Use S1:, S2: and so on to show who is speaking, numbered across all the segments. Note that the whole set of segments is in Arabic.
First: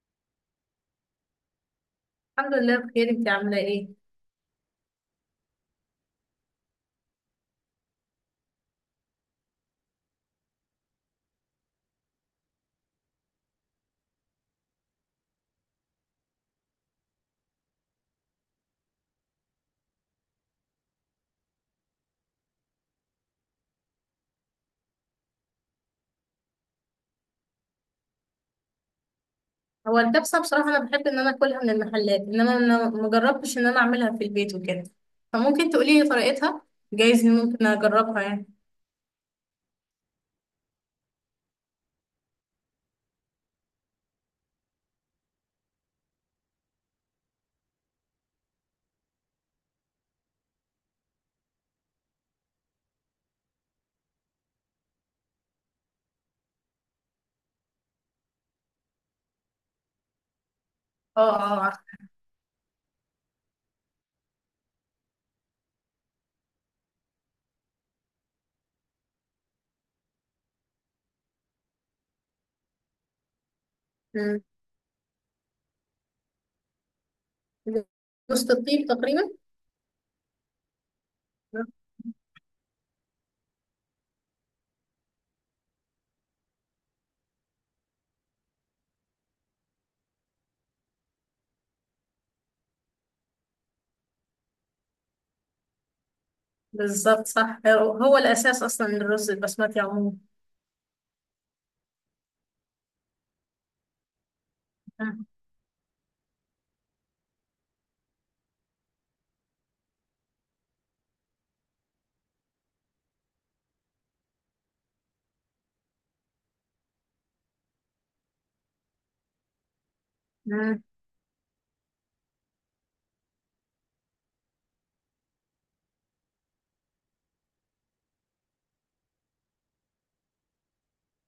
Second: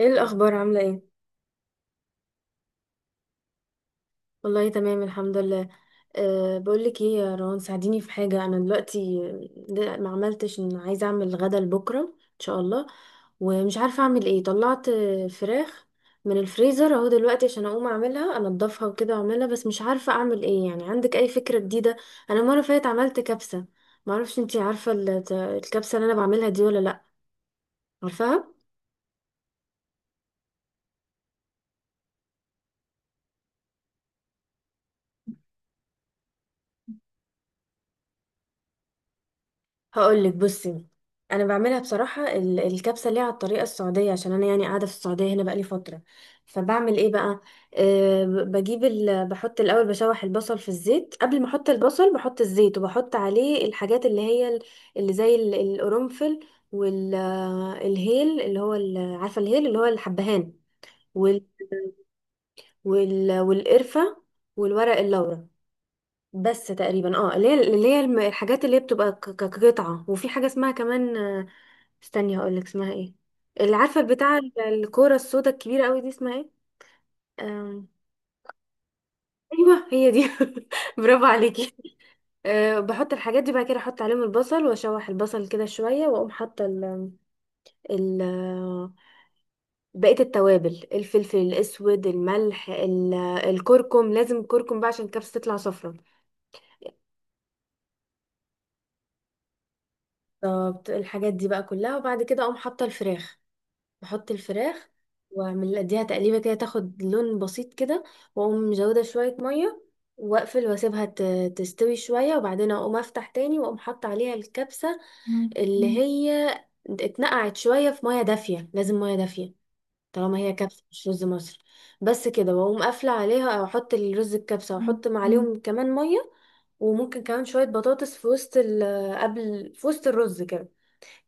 S1: ايه الاخبار؟ عامله ايه؟
S2: الحمد لله بخير، انت عامله ايه؟
S1: والله تمام، الحمد لله. بقول لك ايه يا روان، ساعديني في حاجه. انا دلوقتي ده ما عملتش، ان عايزه اعمل غدا لبكره ان شاء الله. ومش عارفه اعمل ايه. طلعت فراخ من الفريزر اهو دلوقتي، عشان اقوم اعملها، انضفها وكده واعملها. بس مش عارفه اعمل ايه يعني، عندك اي فكره جديده؟ انا المره اللي فاتت عملت كبسه. ما اعرفش انتي عارفه الكبسه اللي انا بعملها دي ولا لا؟ عارفاها.
S2: هو الكبسه بصراحه انا بحب ان انا اكلها من المحلات، انما انا ما جربتش ان انا اعملها في البيت وكده، فممكن تقولي لي طريقتها. جايز إن ممكن اجربها يعني.
S1: هقولك، بصي، انا بعملها بصراحه. الكبسه اللي هي على الطريقه السعوديه، عشان انا يعني قاعده في السعوديه هنا بقالي فتره. فبعمل ايه بقى؟ بجيب بحط الاول، بشوح البصل في الزيت. قبل ما احط البصل بحط الزيت، وبحط عليه الحاجات اللي هي اللي زي القرنفل والهيل اللي هو عارفه الهيل اللي هو الحبهان،
S2: اه،
S1: وال...
S2: اه، عارفه.
S1: والقرفه، والورق اللورا. بس تقريبا اللي هي الحاجات اللي هي بتبقى كقطعة. وفي حاجة اسمها كمان، استني هقولك اسمها ايه، اللي عارفة بتاع
S2: مم.
S1: الكورة السودا الكبيرة قوي دي، اسمها ايه؟ آم،
S2: وسط الطيب تقريبا.
S1: ايوه هي دي. برافو
S2: مم.
S1: عليكي. بحط الحاجات دي، بعد كده احط عليهم البصل واشوح البصل كده شوية، واقوم حاطة ال بقية التوابل، الفلفل الاسود، الملح، الكركم. لازم الكركم بقى عشان الكبسة تطلع صفرا.
S2: بالظبط صح، هو الاساس اصلا للرز البسمتي عموما.
S1: طب الحاجات دي بقى كلها، وبعد كده اقوم حاطة الفراخ. بحط الفراخ
S2: مم.
S1: واعمل اديها تقليبه كده، تاخد لون بسيط كده، واقوم مزوده شويه ميه واقفل واسيبها تستوي شويه، وبعدين اقوم افتح تاني واقوم حاطه عليها الكبسه اللي هي اتنقعت شويه في ميه دافيه، لازم ميه دافيه، طالما هي
S2: مم.
S1: كبسه مش رز مصر. بس كده، واقوم قافله عليها او احط الرز الكبسه، واحط عليهم كمان ميه. وممكن كمان شويه بطاطس في وسط قبل، في وسط الرز كده.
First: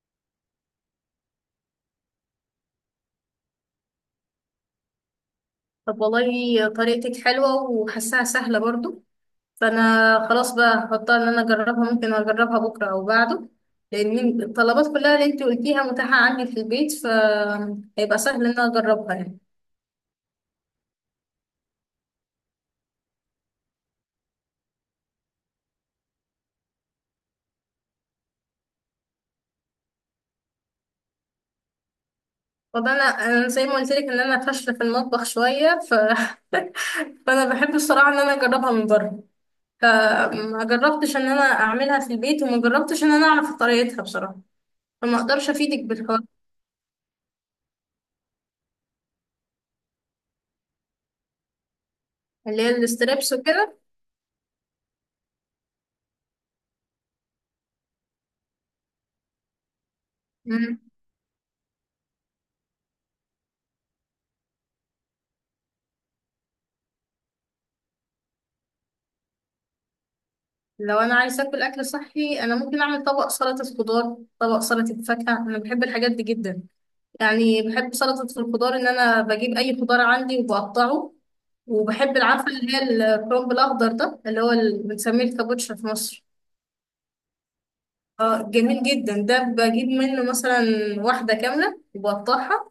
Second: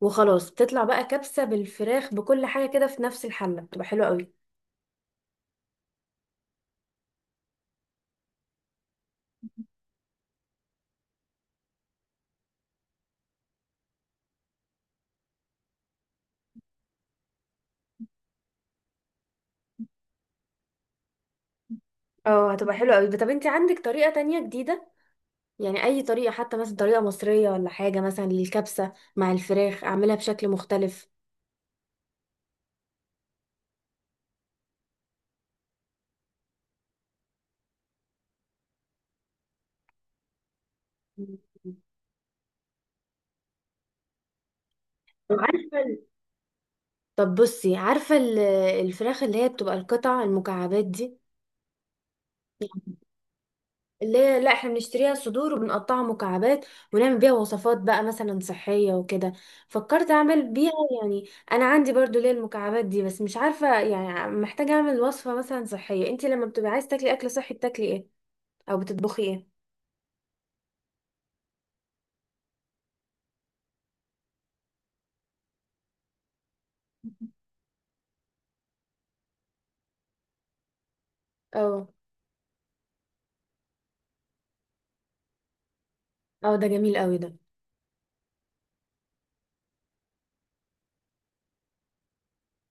S1: وخلاص بتطلع بقى كبسة بالفراخ بكل حاجة كده في نفس الحلة، بتبقى حلوة قوي.
S2: طب والله طريقتك حلوه وحاساها سهله برضو. فانا خلاص بقى هحطها ان انا اجربها، ممكن اجربها بكره او بعده، لان الطلبات كلها اللي انت قلتيها متاحه عندي في البيت، فهيبقى سهل ان انا اجربها يعني.
S1: اه، هتبقى حلوة قوي. طب انت عندك طريقة تانية جديدة؟ يعني اي طريقة، حتى مثلا طريقة مصرية ولا حاجة، مثلا للكبسة مع الفراخ اعملها بشكل مختلف.
S2: طب انا زي ما قلت لك ان انا فاشله في المطبخ شويه، فانا بحب الصراحه ان انا اجربها من بره، فما جربتش ان انا اعملها في البيت، وما جربتش ان انا اعرف طريقتها بصراحه، فما اقدرش
S1: وعارفة
S2: افيدك بالحوار.
S1: طب بصي، عارفة الفراخ اللي هي بتبقى القطع المكعبات دي،
S2: اللي هي الاستريبس وكده.
S1: اللي هي، لا، احنا بنشتريها صدور وبنقطعها مكعبات، ونعمل بيها وصفات بقى مثلا صحية وكده. فكرت اعمل بيها يعني. انا عندي برضو ليه المكعبات دي، بس مش عارفة يعني. محتاجة اعمل وصفة مثلا صحية. انت لما بتبقى عايز تاكلي اكل صحي بتاكلي ايه؟ او بتطبخي ايه؟
S2: لو انا عايزه اكل اكل صحي، انا ممكن اعمل طبق سلطه خضار، طبق سلطه فاكهه، انا بحب الحاجات دي جدا. يعني بحب سلطه الخضار، ان انا بجيب اي خضار عندي وبقطعه.
S1: اه
S2: وبحب العفه اللي هي الكرنب الاخضر ده، اللي هو بنسميه الكابوتشا في مصر.
S1: اه، ده جميل قوي ده.
S2: اه جميل جدا ده، بجيب منه مثلا واحده كامله وبقطعها،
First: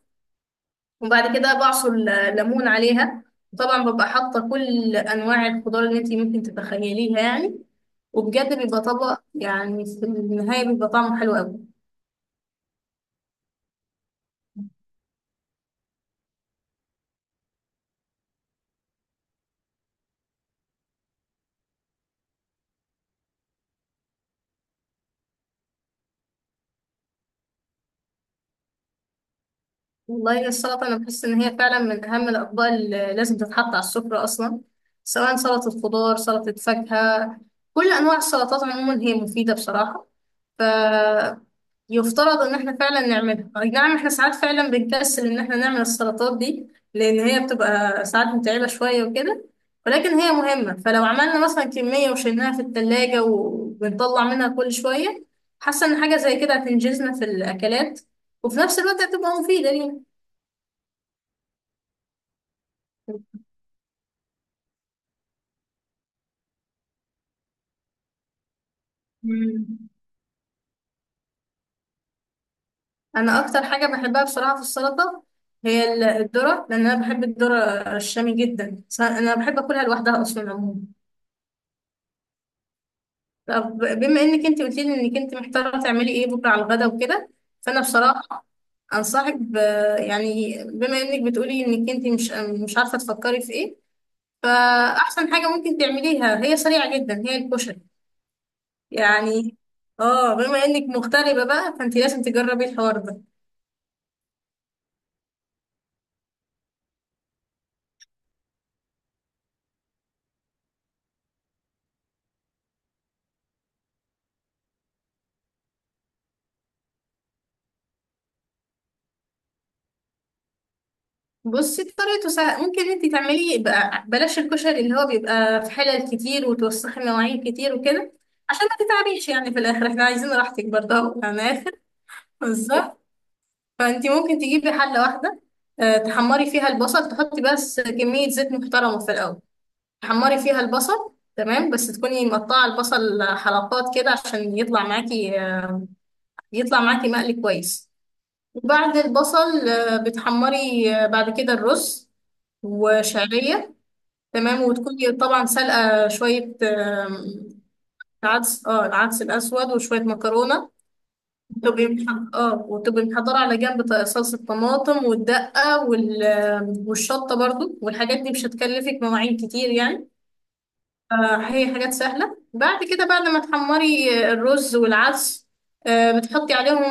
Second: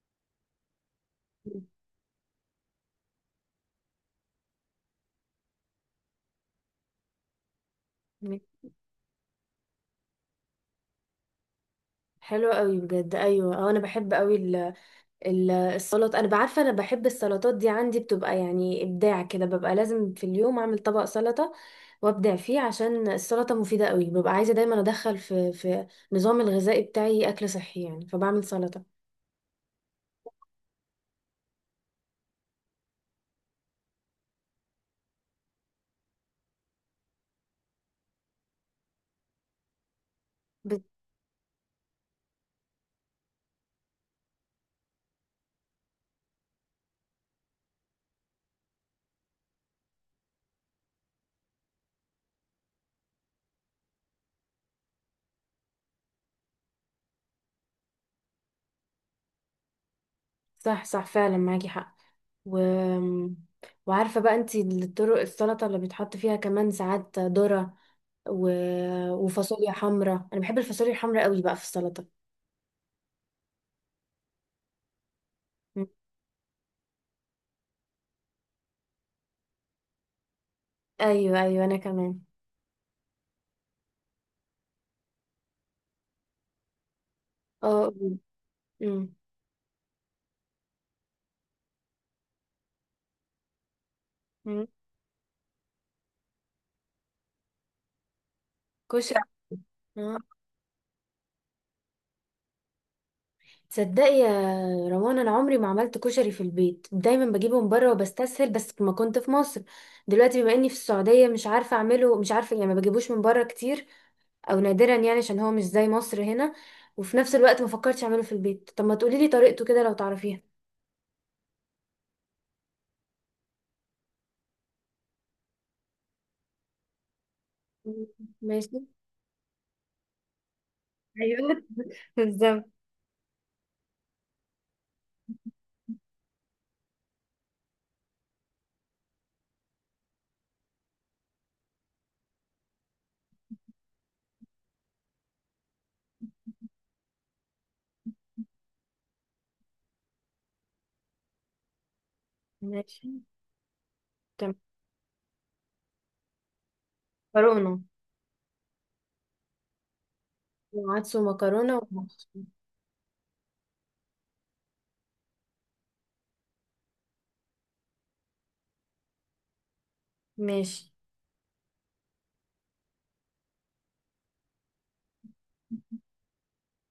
S2: وبعد كده بعصر ليمون عليها. طبعا ببقى حاطه كل انواع الخضار اللي انت ممكن تتخيليها يعني، وبجد بيبقى طبق، يعني في النهاية بيبقى طعمه حلو أوي.
S1: حلو قوي بجد، ايوه اه، انا بحب قوي السلطة. انا بعرفة، انا بحب السلطات دي. عندي بتبقى يعني ابداع كده، ببقى لازم في اليوم اعمل طبق سلطة وابدع فيه، عشان السلطة مفيدة قوي. ببقى عايزة دايما ادخل في نظام الغذائي بتاعي، اكل صحي يعني، فبعمل سلطة.
S2: والله السلطة أنا بحس إن هي فعلا من أهم الأطباق اللي لازم تتحط على السفرة أصلا، سواء سلطة خضار، سلطة فاكهة، كل أنواع السلطات عموما هي مفيدة بصراحة. ف
S1: بت-
S2: يفترض إن إحنا فعلا نعملها. أي نعم، إحنا ساعات فعلا بنكسل إن إحنا نعمل السلطات دي، لأن هي بتبقى ساعات متعبة شوية وكده، ولكن هي مهمة، فلو عملنا مثلا كمية وشيلناها في التلاجة وبنطلع منها كل شوية، حاسة إن حاجة زي كده هتنجزنا في الأكلات، وفي نفس الوقت هتبقى مفيدة لينا.
S1: صح صح، فعلا معاكي حق. و... وعارفة بقى انتي الطرق السلطة اللي بيتحط فيها كمان ساعات ذرة، و... وفاصوليا
S2: مم.
S1: حمراء. انا بحب الفاصوليا الحمراء قوي بقى في السلطة.
S2: انا اكتر حاجه بحبها بصراحه في السلطه
S1: م.
S2: هي الذره، لان انا بحب الذره الشامي جدا، انا بحب اكلها لوحدها اصلا عموما.
S1: ايوه ايوه، انا كمان.
S2: طب بما انك انت قلت لي انك انت محتاره تعملي ايه بكره على الغدا وكده، فانا
S1: اه، قولي.
S2: بصراحه
S1: م.
S2: انصحك يعني بما انك بتقولي انك انت مش عارفه تفكري في ايه،
S1: م.
S2: فاحسن حاجه ممكن تعمليها هي سريعه جدا، هي الكشري.
S1: كشري.
S2: يعني
S1: آه.
S2: اه، بما انك مغتربه بقى، فانت لازم تجربي الحوار ده.
S1: تصدقي يا روان، انا عمري ما عملت كشري في البيت، دايما بجيبه من بره وبستسهل بس ما كنت في مصر. دلوقتي بما اني في السعوديه مش عارفه اعمله. مش عارفه يعني، ما بجيبوش من بره كتير، او نادرا يعني، عشان هو مش زي مصر هنا. وفي نفس الوقت ما فكرتش اعمله في البيت. طب ما تقولي لي طريقته كده لو تعرفيها؟
S2: بصي طريقته سهلة، ممكن انت تعملي بقى بلاش الكشري اللي هو بيبقى في حلل كتير وتوسخي مواعين كتير
S1: مم.
S2: وكده، عشان ما
S1: ماشي.
S2: تتعبيش يعني، في الاخر احنا عايزين راحتك برضه اهو، يعني
S1: ايوه.
S2: اخر.
S1: بالظبط.
S2: بالظبط. فانت ممكن تجيبي حلة واحدة، تحمري فيها البصل، تحطي بس كمية زيت محترمة في الاول، تحمري فيها البصل تمام، بس تكوني مقطعة البصل حلقات كده عشان يطلع معاكي، يطلع معاكي مقلي كويس. وبعد البصل بتحمري بعد كده الرز
S1: ماشي.
S2: وشعرية،
S1: تمام.
S2: تمام. وتكوني طبعا سلقة شوية،
S1: مكرونه.
S2: عدس، العدس الأسود وشوية مكرونة.
S1: وعدس ومكرونه
S2: تبقي
S1: ومحشي.
S2: وتبقي محضرة على جنب، صلصة طماطم والدقة والشطة برضو، والحاجات دي مش هتكلفك مواعين كتير يعني.
S1: ماشي.
S2: هي حاجات سهلة. بعد كده بعد ما تحمري الرز والعدس، بتحطي عليهم،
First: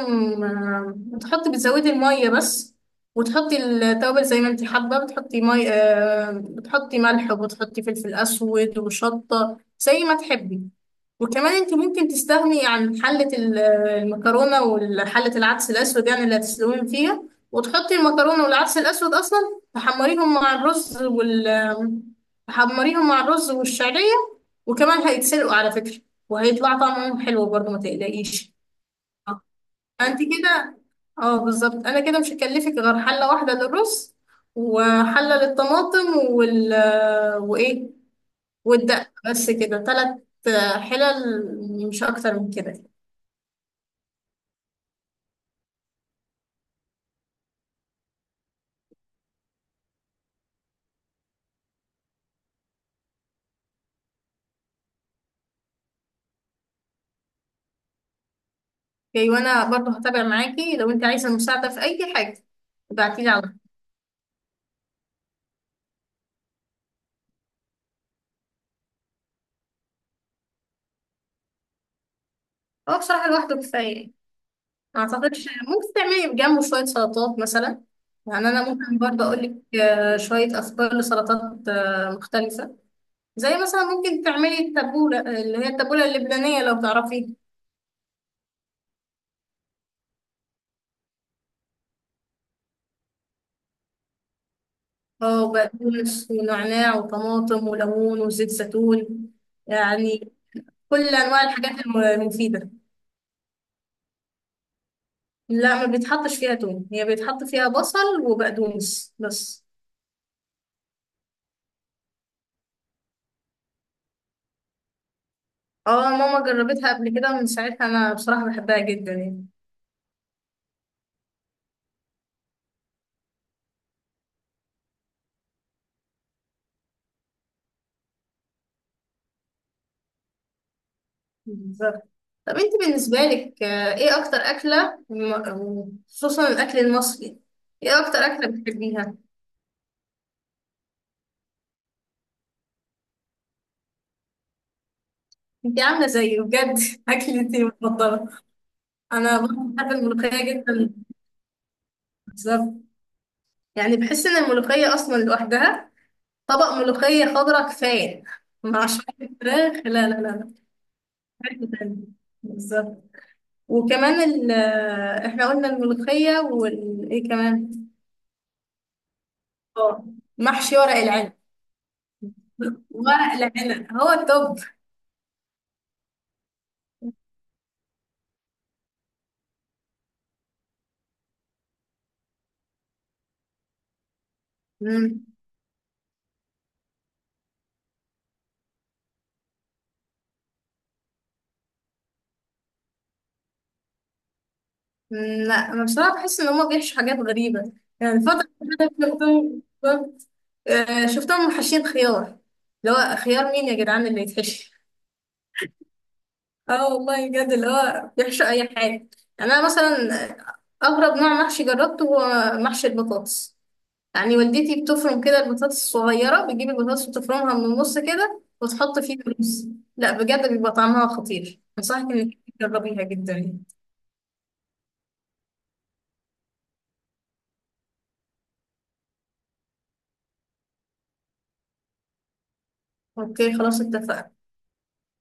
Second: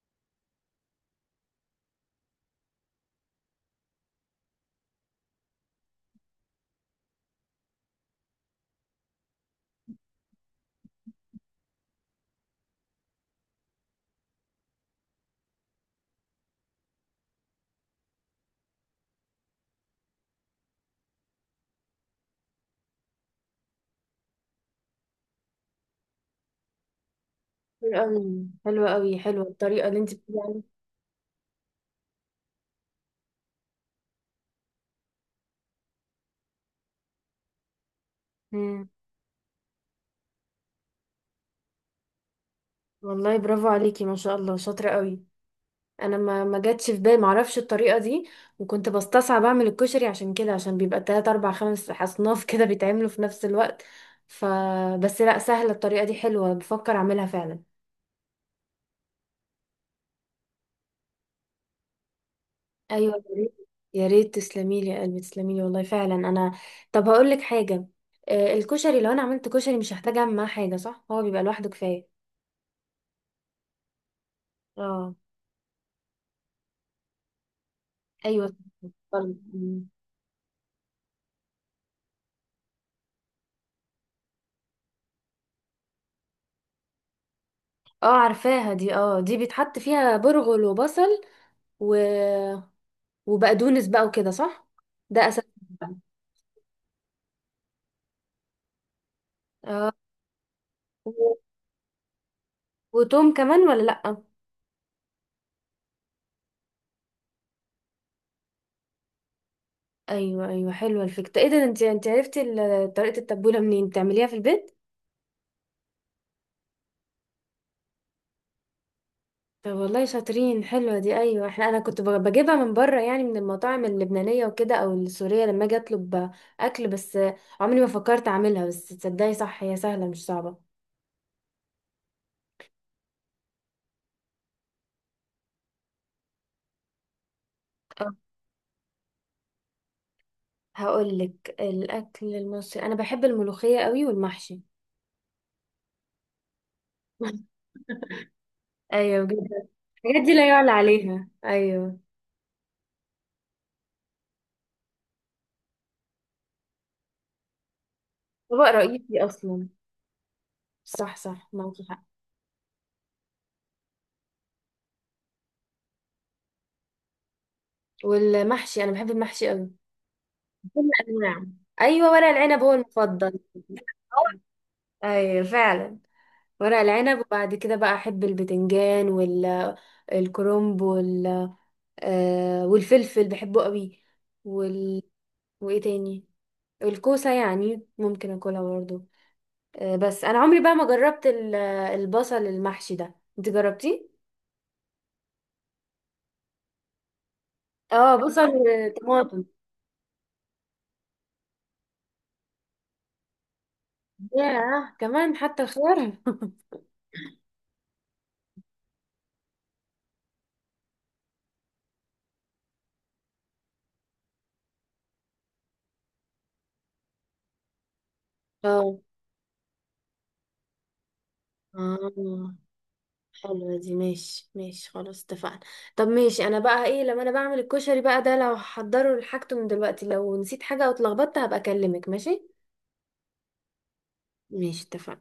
S2: بتحطي بتزودي المية بس. وتحطي التوابل زي ما انت حابة، بتحطي مي آه، بتحطي ملح وبتحطي فلفل أسود وشطة زي ما تحبي. وكمان انت ممكن تستغني عن حلة المكرونة وحلة العدس الأسود، يعني اللي هتسلقيهم فيها، وتحطي المكرونة والعدس الأسود أصلا تحمريهم مع الرز تحمريهم مع الرز والشعرية، وكمان هيتسلقوا على فكرة، وهيطلع طعمهم حلو برضه ما
S1: حلو قوي،
S2: تقلقيش.
S1: حلو قوي، حلوه الطريقه اللي انت
S2: انت
S1: بتقولي عليها.
S2: كده، اه بالظبط، انا كده مش هكلفك غير حلة واحدة للرز، وحلة للطماطم وايه
S1: مم.
S2: والدقة، بس كده ثلاث حلل، مش اكتر من كده.
S1: والله برافو عليكي، ما شاء الله، شاطرة قوي. انا ما جاتش في بالي، ما اعرفش الطريقة دي. وكنت بستصعب اعمل الكشري عشان كده، عشان بيبقى 3 4 5 اصناف كده بيتعملوا في نفس الوقت، ف بس لا، سهلة الطريقة دي، حلوة، بفكر اعملها فعلا.
S2: اوكي، وانا برضه هتابع معاكي لو انت عايزة مساعدة في اي حاجة،
S1: ايوه
S2: ابعتيلي
S1: يا
S2: على
S1: ريت.
S2: طول.
S1: يا ريت تسلمي لي يا قلبي، تسلمي لي والله، فعلا انا. طب هقول لك حاجة، الكشري لو انا عملت كشري، مش هحتاج اعمل معاه حاجة، صح؟ هو بيبقى لوحده كفاية.
S2: هو بصراحة لوحده كفاية. ما
S1: اه.
S2: اعتقدش، ممكن تعملي جنبه شويه سلطات مثلا.
S1: ايوه،
S2: يعني انا ممكن برضه اقول لك
S1: اتفضلي.
S2: شويه افكار لسلطات مختلفه، زي مثلا ممكن تعملي التبوله، اللي هي التبوله اللبنانيه لو تعرفيها.
S1: اه عارفاها دي. اه، دي بيتحط فيها برغل وبصل و... وبقدونس بقى وكده، صح، ده اساس
S2: اه
S1: بقى.
S2: بقدونس ونعناع وطماطم وليمون وزيت زيتون،
S1: آه.
S2: يعني كل
S1: و-
S2: انواع الحاجات المفيده.
S1: وتوم كمان ولا لأ؟
S2: لا، ما بيتحطش فيها توم، هي بيتحط فيها بصل وبقدونس بس.
S1: ايوه ايوه، حلوه الفكره. ايه ده، انت عرفتي طريقه التبوله منين؟ بتعمليها في البيت؟
S2: اه ماما جربتها قبل كده، ومن ساعتها انا بصراحه بحبها جدا يعني.
S1: طب والله شاطرين، حلوه دي. ايوه، احنا، انا كنت بجيبها من بره، يعني من المطاعم اللبنانيه وكده او السوريه لما اجي اطلب اكل بس. عمري ما فكرت اعملها. بس تصدقي، صح، هي سهله مش صعبه.
S2: بالظبط. طب انت بالنسبة لك، ايه اكتر اكلة خصوصا الاكل المصري، ايه
S1: آه.
S2: اكتر اكلة بتحبيها؟
S1: هقول لك الاكل المصري انا بحب الملوخيه قوي، والمحشي.
S2: انت عاملة زيي بجد اكلتي المفضلة.
S1: ايوه بجد.
S2: انا برضه بحب
S1: الحاجات دي لا
S2: الملوخية
S1: يعلى
S2: جدا.
S1: عليها. ايوه،
S2: بالظبط. يعني بحس ان الملوخية اصلا لوحدها، طبق ملوخية خضراء كفاية،
S1: طبق
S2: مع
S1: رئيسي
S2: شوية
S1: اصلا.
S2: فراخ. لا لا لا لا،
S1: صح صح،
S2: حاجة
S1: معاكي
S2: تانية.
S1: حق.
S2: بالظبط. وكمان احنا قلنا الملوخية وايه كمان؟
S1: والمحشي، انا بحب المحشي قوي.
S2: اه، محشي
S1: كل
S2: ورق العنب.
S1: انواع. ايوه، ورق العنب هو
S2: ورق
S1: المفضل.
S2: العنب هو التوب.
S1: ايوه فعلا. ورق العنب، وبعد كده بقى احب البتنجان الكرنب آه، والفلفل بحبه قوي وال
S2: مم.
S1: وايه تاني؟ الكوسه يعني ممكن اكلها برضه. بس انا عمري بقى ما جربت البصل المحشي ده، انت جربتيه؟
S2: مم، لا انا بصراحه بحس ان هما بيحشوا حاجات غريبه. يعني
S1: اه،
S2: الفتره
S1: بصل
S2: اللي فاتت
S1: وطماطم.
S2: شفتهم حاشين خيار. اللي هو خيار، مين يا جدعان اللي يتحشي؟
S1: ياه، كمان حتى الخيار.
S2: اه والله بجد، اللي هو بيحشوا اي حاجه. يعني انا مثلا اغرب نوع محشي جربته هو محشي البطاطس، يعني والدتي بتفرم كده البطاطس الصغيره، بتجيب البطاطس وتفرمها من النص كده وتحط
S1: اه
S2: فيها رز. لا بجد، بيبقى طعمها خطير، انصحك انك
S1: اه،
S2: تجربيها جدا.
S1: حلوة دي. ماشي ماشي، خلاص اتفقنا. طب، ماشي. انا بقى ايه، لما انا بعمل الكشري بقى ده، لو هحضره لحاجته من دلوقتي، لو نسيت حاجة او اتلخبطت هبقى اكلمك، ماشي؟
S2: اوكي خلاص اتفقنا.
S1: ماشي، اتفقنا.